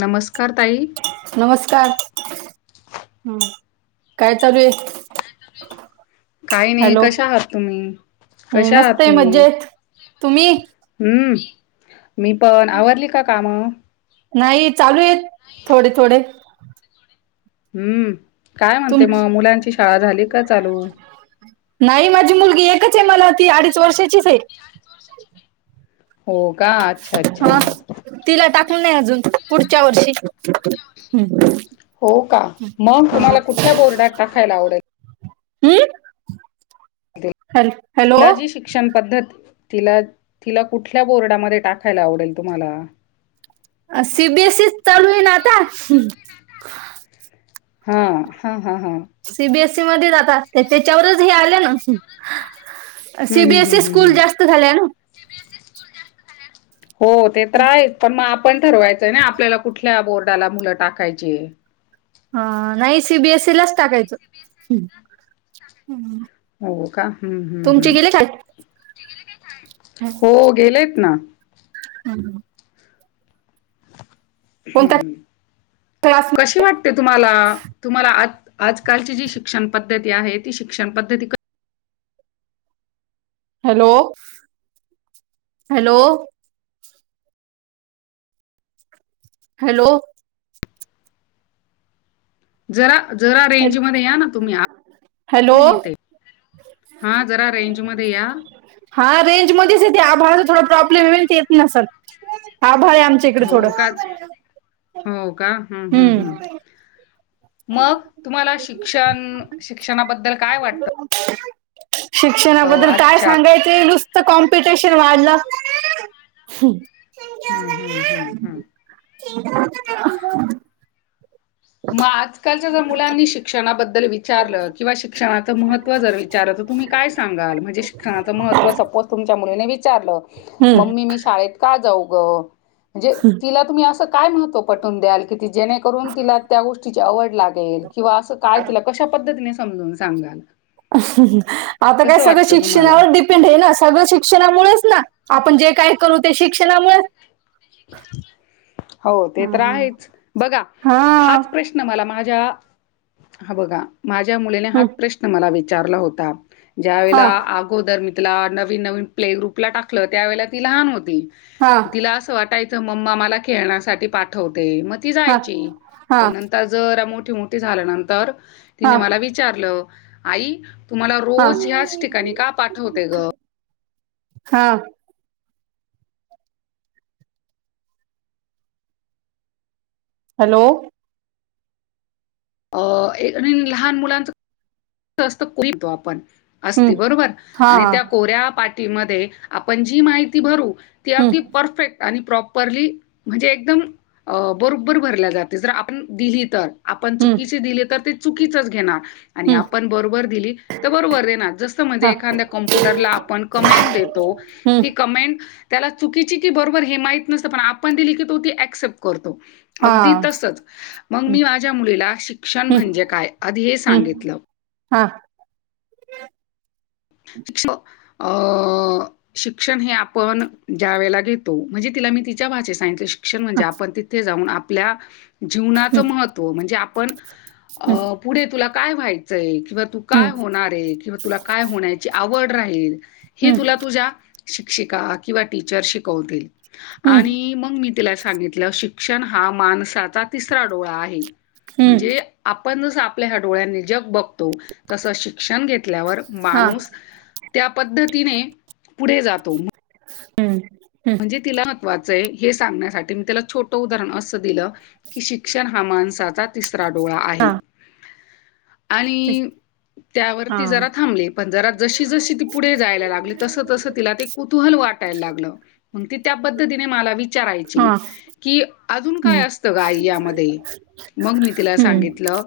नमस्कार ताई हम् काय चालू काही नाही हॅलो कशा आहात तुम्ही हम्म, कशा मस्त आहात आहे तुम्ही मज्जेत तुम्ही हम्म मी पण आवरली का काम नाही चालू आहेत थोडे थोडे हम्म काय तुम म्हणते मग मुलांची शाळा झाली का चालू नाही माझी मुलगी एकच आहे मला ती अडीच वर्षाचीच आहे हो का अच्छा अच्छा हा तिला नाही अजून पुढच्या वर्षी ह हो का मग तुम्हाला कुठल्या बोर्डात टाकायला आवडेल हमम शलाजी शिक्षण पद्धत तिला तिला कुठल्या बोर्डामध्ये टाकायला आवडेल तुम्हाला अ सीबीएसई चालू आहे ना आता हा हा हा हा त्याच्या हे आ ना हं, हं, हं, सीबीएसई हं, स्कूल हं. जास्त झाले ना हो ते तर आहेच पण मग आपण ठरवायचंय ना आपल्याला कुठल्या बोर्डाला मुलं टाकायची हा नाही सीबीएसईलाच टाकायचं हो का हम्म हम् तुमचे गेले शाळेत हम्म हो गेलेत ना, हम [unintelligible] हम्म क्लास कशी वाटते तुम्हाला तुम्हाला, आज आजकालची जी शिक्षण पण, पद्धती आहे ती शिक्षण पद्धती हॅलो [unintelligible] हॅलो, हॅलो जरा जरा हॅल- रेंज मध्ये या ना तुम्ही आवाज हॅलो नाही येत. हा जरा रेंज मध्ये या. [unintelligible] ते आबाळा चा थोडा पोर्ब्लेम आहे ना ते येत नसेल, हो का हो का हम्म हम्म हम्म, मग तुम्हाला शिक्षण शिक्षणाबद्दल काय वाटतं? शिक्षणाबद्दल काय आजच्या सांगायच नुसतं कॉम, पिटेशन वाढलं! हं, हं, हं, हं. [unintelligible] मग आजकालच्या जर मुलांनी शिक्षणाबद्दल विचारलं किंवा शिक्षणाचं महत्त्व जर विचारत. तुम् काय सांगाल म्हणजे श्षणा मह सपोज तुमच्या मुली न विचार हम्म मम्मी मी शळेत का जाऊ? म्हणजे तिला तुम्ही अस काय म्हह पटून द्याल की जेणेकरून तिला, त्या गोष्टीची आवड लागेल. किंवा असं काय तिला कशा पद्धतीने समजून सांगाल? आता काय कसं सगळं वाटतं तुम्हाला? शिक्षणावर डिपेंड आहे. ना सगळं शिक्षणामुळेच ना आपण जे काय, करू ते शिक्षणामुळे हो ते तर हम्म. आहेच बघा हा हाच प्रश्न मला माझ्या, हा बघा माझ्या मुलीने हा हम्म. प्रश्न मला विचारला होता. ज्या हा वेळेला अगोदर मी तिला नवीन, नवीन प्ले ग्रुपला टाकलं त्यावेेळे ती लहान होती. हा तिला असं वाटायचं मम्मा मला खेळण्यासाठी पाठवत. ते मग ती हा जायची, हा पण नंतर जर मोठी मोठी झाल्यानंतर. तिने हा मला विचारलं आई? तु मला रोज ह्याच ठिकाणी हा का पाठवते ग? हा, हॅलो, अ ए आणि लहान मुलांच हट्ट असत, तरी तो पण, हम्म असती बरोबर हा आणि त्या कोऱ्या पाठीमध्ये आपण जी माहिती भरू, ती हम्म अगदी परफेक्ट, आणि प्रॉपरली म्हणजे एकदम अ.. बरोबर भरल्या जाते जर आपण दिली तर, आपण हम्म चुकीचे दिले तर ते चुकीचच घेणार आणि हम्म आप पण बरोबर दिली तर बरोबर दे जस हा म्हणजे एखाद्या कमप्युटरला आपण कमेंट देतो. हम्म की कमेंट त्याला चुकीची की बरोबर हे माहीत नसतं. पण आपण दिली की तो ती ऍक्सेप्ट करतो. हा अगदी तसच, मग हम्म मी माझ्या मुलीला शिक्षण म्हणजे काय आधी हे हम्म सांगितलं. हा, शिक्ष. शिक्षण हे आपण ज्यावेळेला घेतो म्हणजे तिला, मी तिच्या भाषेत सांगितलं. म्हणजे आपण तिथे जाऊन आपल्या हम्म जीवनाचं महत्त्व म्हणजे आपण हम्म अ पुढे तुला काय व्हायचंय, किंवा तू हम्म काय होणार, आहे किंवा तुला काय होण्याची आवड राहील ही हम्म तुला तुझ्या, शिक्षिका किंवा टीचर शिकवतील. हम्म आणि मग मी तिला सांगितलं शिक् शण हा माणचा तिसरा डोळा आहे. हम्म म्हणजे आपण जसं आपल्या ह्या डोळ्या नि जग बघतो तसं शिक्षण घेतल्यावर हा माणूस त्या पद्धतीने, पुढे जातो हम्म हम्म म्हणजे तिला, वाचाय येईल, हे सांगण्यासाठी मी तिला छोटं उदाहरण, असं दिलं की शिक्षण हा माणसाचा, तिसरा डोळा हा आहे आणि हा त्यावरती जरा थांबली पण जरा जशी जशी ती पुढे जायला लागली तस तस तिला ते कुतूहल वा वाटाय लागलं म्हणून ती त्या पद्ती मला वि हा चारायची की अजून काय हम्म असत ग आई या मध्ये मग मी तिला हम्म सांगित लं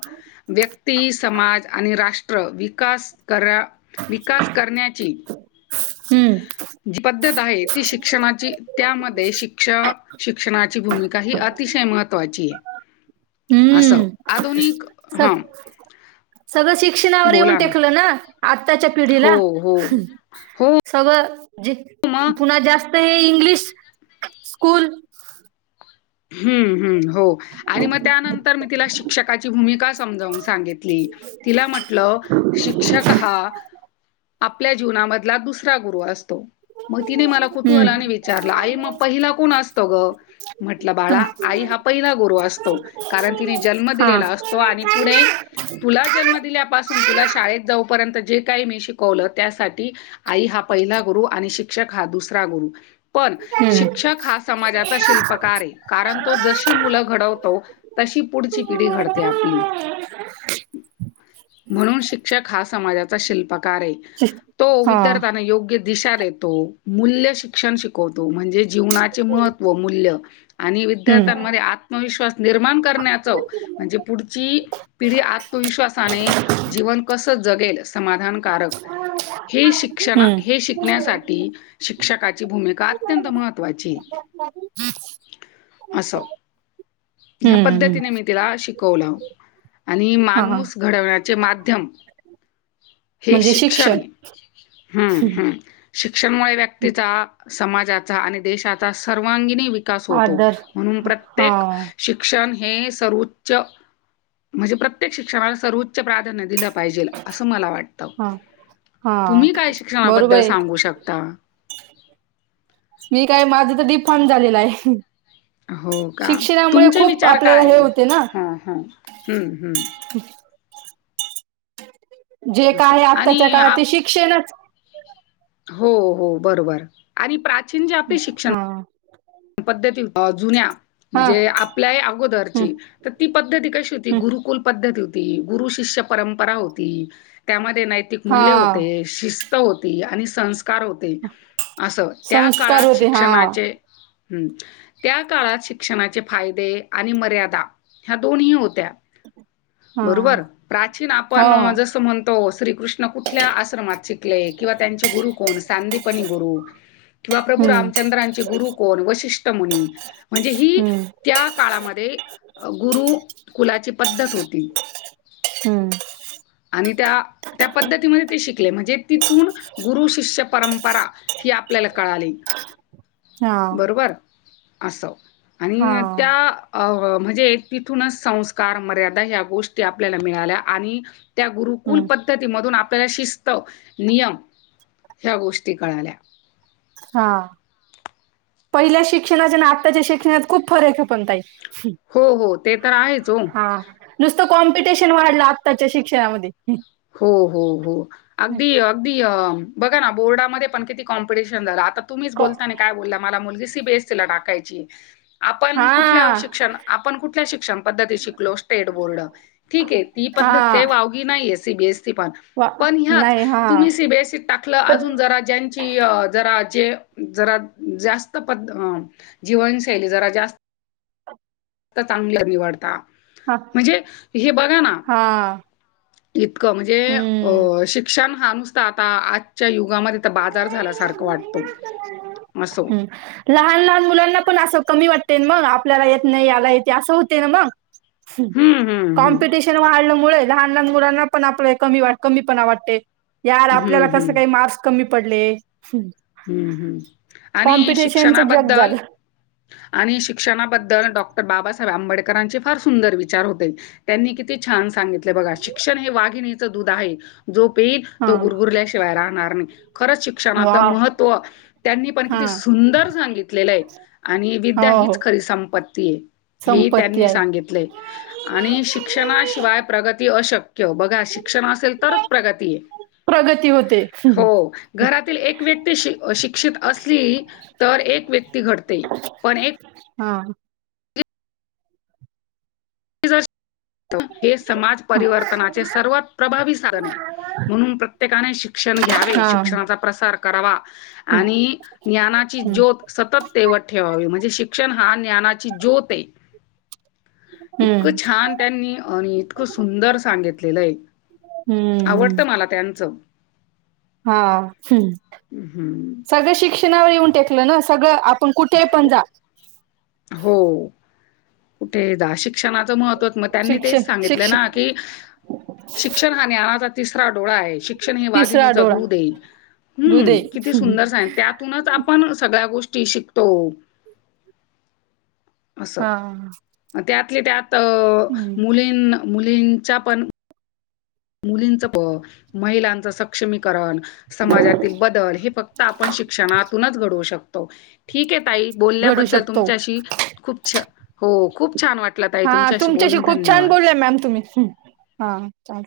व्यक्ती समाज आणि राष् ट्र विकास करा. करण्याची हम्म जी पद्धत आहे ती शिक्षणाची त्यामध्ये शिक्ष शि शिक्षणाची भूमिका ही अतिशय महत्त्वाची आहे असं हम्म आधुनिक हा सख सगळं शिक्षणावर येऊन टेकलं ना आत आताच्या पिढीला हो हो हो सगळं जित.. मग पुन्हा जास्त हे इंग्लिश स्कूल हम्म हम्म हो आणि मग त्यानंतर मी तिला शिक्षकाची भूमिका समजवून सांगितली तिला म्हटलं शिक्षक हा ह आपल्या जीवनामधला दुसरा गुरु अस तो मग तिने मला कुतुहलाने हम्म विचारला आई मग पहिला कोण असतो ग म्हटलं हा बाळा आई हा पहिला गुरु असतो कारण तिने जन्म हा दिलेला असतो आणि पुढे तुला जन्म दिल्यापासून तुला शाळेत जाऊपर्यंत जे आई नि शिकवलं त्यासाठी आई हा पहिला गुरु आणि शिक्षक हा दुसरा गुरु. पण हम्म. शिक्षक हा समाजाचा शिल्प कार कारण तो जशी मुलं घडवतो तशी पुढची पिढी घडते आपली. म्हणून शिक्षक हा समाजा चा शिल्प आहे तो हा. विद्यार्थ्यांना योग्य दिशा देतो मूल्य शिक्षण शिकवतो म्हणजे जीवनाचे महत्त्व मूल्य आणि हम्म. विद्यार्थ्यांमध्ये आत्मविश्वास निर्माण करण्याच म्हणजे पुढची पिढी आत आत्मविश्वासाने जीवन कस जगेल समाधानकारक हे शिक्षणा हम्म. हे शिकण्यासाठी शिक्षकाची भूमिका अत्यंत महत्वाची आहे. [unintelligible] अस हम्म. ह्या हम्म. पद्धतीने मी तिला शिकवलं. आणि हा हा. माणूस घडवण्याचे माध्यम हे शिक्षण आहे हम्म हम्म. शिक्षण मुळे व्यक्तीचा समाजाचा आणि देशाचा सर्वांगिणी विकास होतो आदर म्हणून हा. प्रत्येक शिक्षण हे सर्वोच्च म्हणजे प्रत्येक शिक्षणाला सर्वोच्च प्राधान्य दिलं पाहिजेल असं मला वाटतं. हा. हा. तुम्ही काय बरोबर शिक्षणाबद्दल आहे. सांगू शकता. मी काय माझं तर डिफॉर्म झालेलाय आहे. हो का शिक्षणामुळे तुमचे खूप विचार आपल्याला काय हे आहे होते ना. हा हा हम्म हम्म. जे काय असं आहे आत्ताच्या आणि काळात ते आप शिक्षणच हो हो बरोबर आणि प्रा हा पद्धती अ जुन्या हा. म्हणजे आपल्या ही हम्म. अगोदरची तर ती पद्धती कशी होती हम्म. गुरुकुल पद्धती हो ती गुरु शिष्य परंपरा होती त्यामध्ये नैतिक हा. मूल्य होते शिस् त होती आणि संस्कार होते असं त्या संस्कार काळात होते. हा. शिक्षणाचे ह् त्या काळात शिक्षणाचे फायदे आणि मर्यादा ह्या दोनही होत्या. हा. बरोबर प्राचीन हो, आपण हो. जसं म्हणतो श्रीकृष्ण कुठल्या आश्रमात शिकले किंवा त्यांचे गुरु कोण सांदीपनी गुरु किंवा प्रभू हं, रामचंद्रांचे गुरु कोण वशिष्ट मुनी म्हणजे ही हं, त्या काळामध्ये गुरु कुलाची पद्धत होती. हं. आणि त्या त्या पद्धतीमध्ये ते शिकले म्हणजे तिथून गुरु शिष्य परंपरा ती आपल्याला कळाली. हा असो आणि त्या अ अ म्हणजे तिथूनच संस्कार मर्यादा ह्या गोष्टी आपल्याला मिळाल्या आणि त्या गुरुकुल हं, पद्धती मधून आपल्याला शिस् त नियम ह्या गोष्टी कळाल्या. हा पहिल्या शिक्षणाच्या न आत्ताच्या शिक्षणात खूप फरक आहे पण ताई. हो हो. ते तर आहेच हो. हा नुसतं कॉम्पिटिशन वाढलं आत्ताच्या शिक्षणामध्ये. हो हो हो अगदी अगदी अ बघा ना बोर्डामध्ये पण किती कॉम्पटिशन झालं आता तुम्हीच कॉ बोलताना काय बोलला मला मुलगी सी बी एस सी ला टाकायची आपण कुठल्या हां, शिक्षण आपण कुठल्या शिक्षण पद्धती शिकलो स्टेट बोर्ड ठीक आहे ती प पद्धत काही हां. वावगी नाहीेए सीबीएसी पण वा पण ह्याच नाही हां. तुम्ही सीबीएसईत टाकलं पण अजून जरा ज्यांची अ जरा जे जरा जास्त पद्ध जीवशैली जरा जास् त चांगलं निवडता हां, म्हणजे हे बघा ना हां. इतकं म्हणजे हं, अ शिक्षण हा नुसता आता आजच्या युगामध्ये आ बाजार झाल्यासारखं वाटतो अस हं. लहान-लहान मुलांना पण असं कमी वाटते मग आपल्याला येत नाही याला येते असं होते ना मग हम्म हम्म हम्म कॉम्पिटिशन वाढल्यामुळे लहान लहान मुलांना पण आपल्या कमी कमी पण वाटते या हम्म आपल्याला कसं हम्म काही मास् पडले हम्म हम्म आणि कॉम्पिटिशनचं जग शिक्षणाबद्दल झालं आणि शिक्षणाबद्दल डॉक्टर बाबासाहेब आंबेडकर फ सुंदर विचार होते त्यांनी किती छान सांगितले बघा श्षण हे वा दध आहे जो पल हा तो गुरुरल्याशिवाय राहणार नाही खरच शिक्षण वाव महत्व त्यांनी पण हा किती सुंदर सांगितलेलं आहे आणि हो विद्या हो हीच खरी सं हे संपत्ती त्यांनी आहे सांगितले आणि शिक्षणाशिवाय प्रगती अशक बघा शिक्षण असेल तरच प्रगती आहे प्रगती होते हो घरातील एक व्यक्ती श शिक्षित असली तर एक व्यक्ती घडते पण एक हा हे समाज हा परिवर्तनाचे सर्वात प्रभावी साधन आहे म्हणून प्रत्येकाने शिक्षण घ्यावे हा शिक्षणाचा प्रसार ज हम्म ज्योत स तेव ठेवा म्ह श शिक्षण हा ज्ञानाची ज्योत आहे हम्म इतकं छान त्यांनी आणि इतकं सुंदर सांगितलेलं एक हम्म आवडतं मला त्यांचं हा हम्म. सगळं शिक्षणावर येऊन टेकलं ना सगळं पण कुठे पण हो जा हो कुठे दशिक श्षणाच महव त्यांनी ते शिक्षण सांगितलं ना शिक्षण क शिक्षण ह तिसरा डोळा आहे शिक्षण हे तिसरा वाघिणीचा डोळा दूध आहे हम्म दुधे किती सुंदर सग त्यातूनच आपण सगळ्या गोष्टी शिकतो अस हा त्यातले त्यात हम्म मुलीन मुलींचा पण मुलींच प महिलांचा सक्षमी समाजातील बदल हे फक्त आपण शिक्षणातूनच घडवू शकतो ठीक आहे घडू बल्याबद्दल शकतो तुमच्याशी खूप खूप छान वाट हा तुमच्याशी खूप छान बोललाय मॅम तुम्ही हा चाल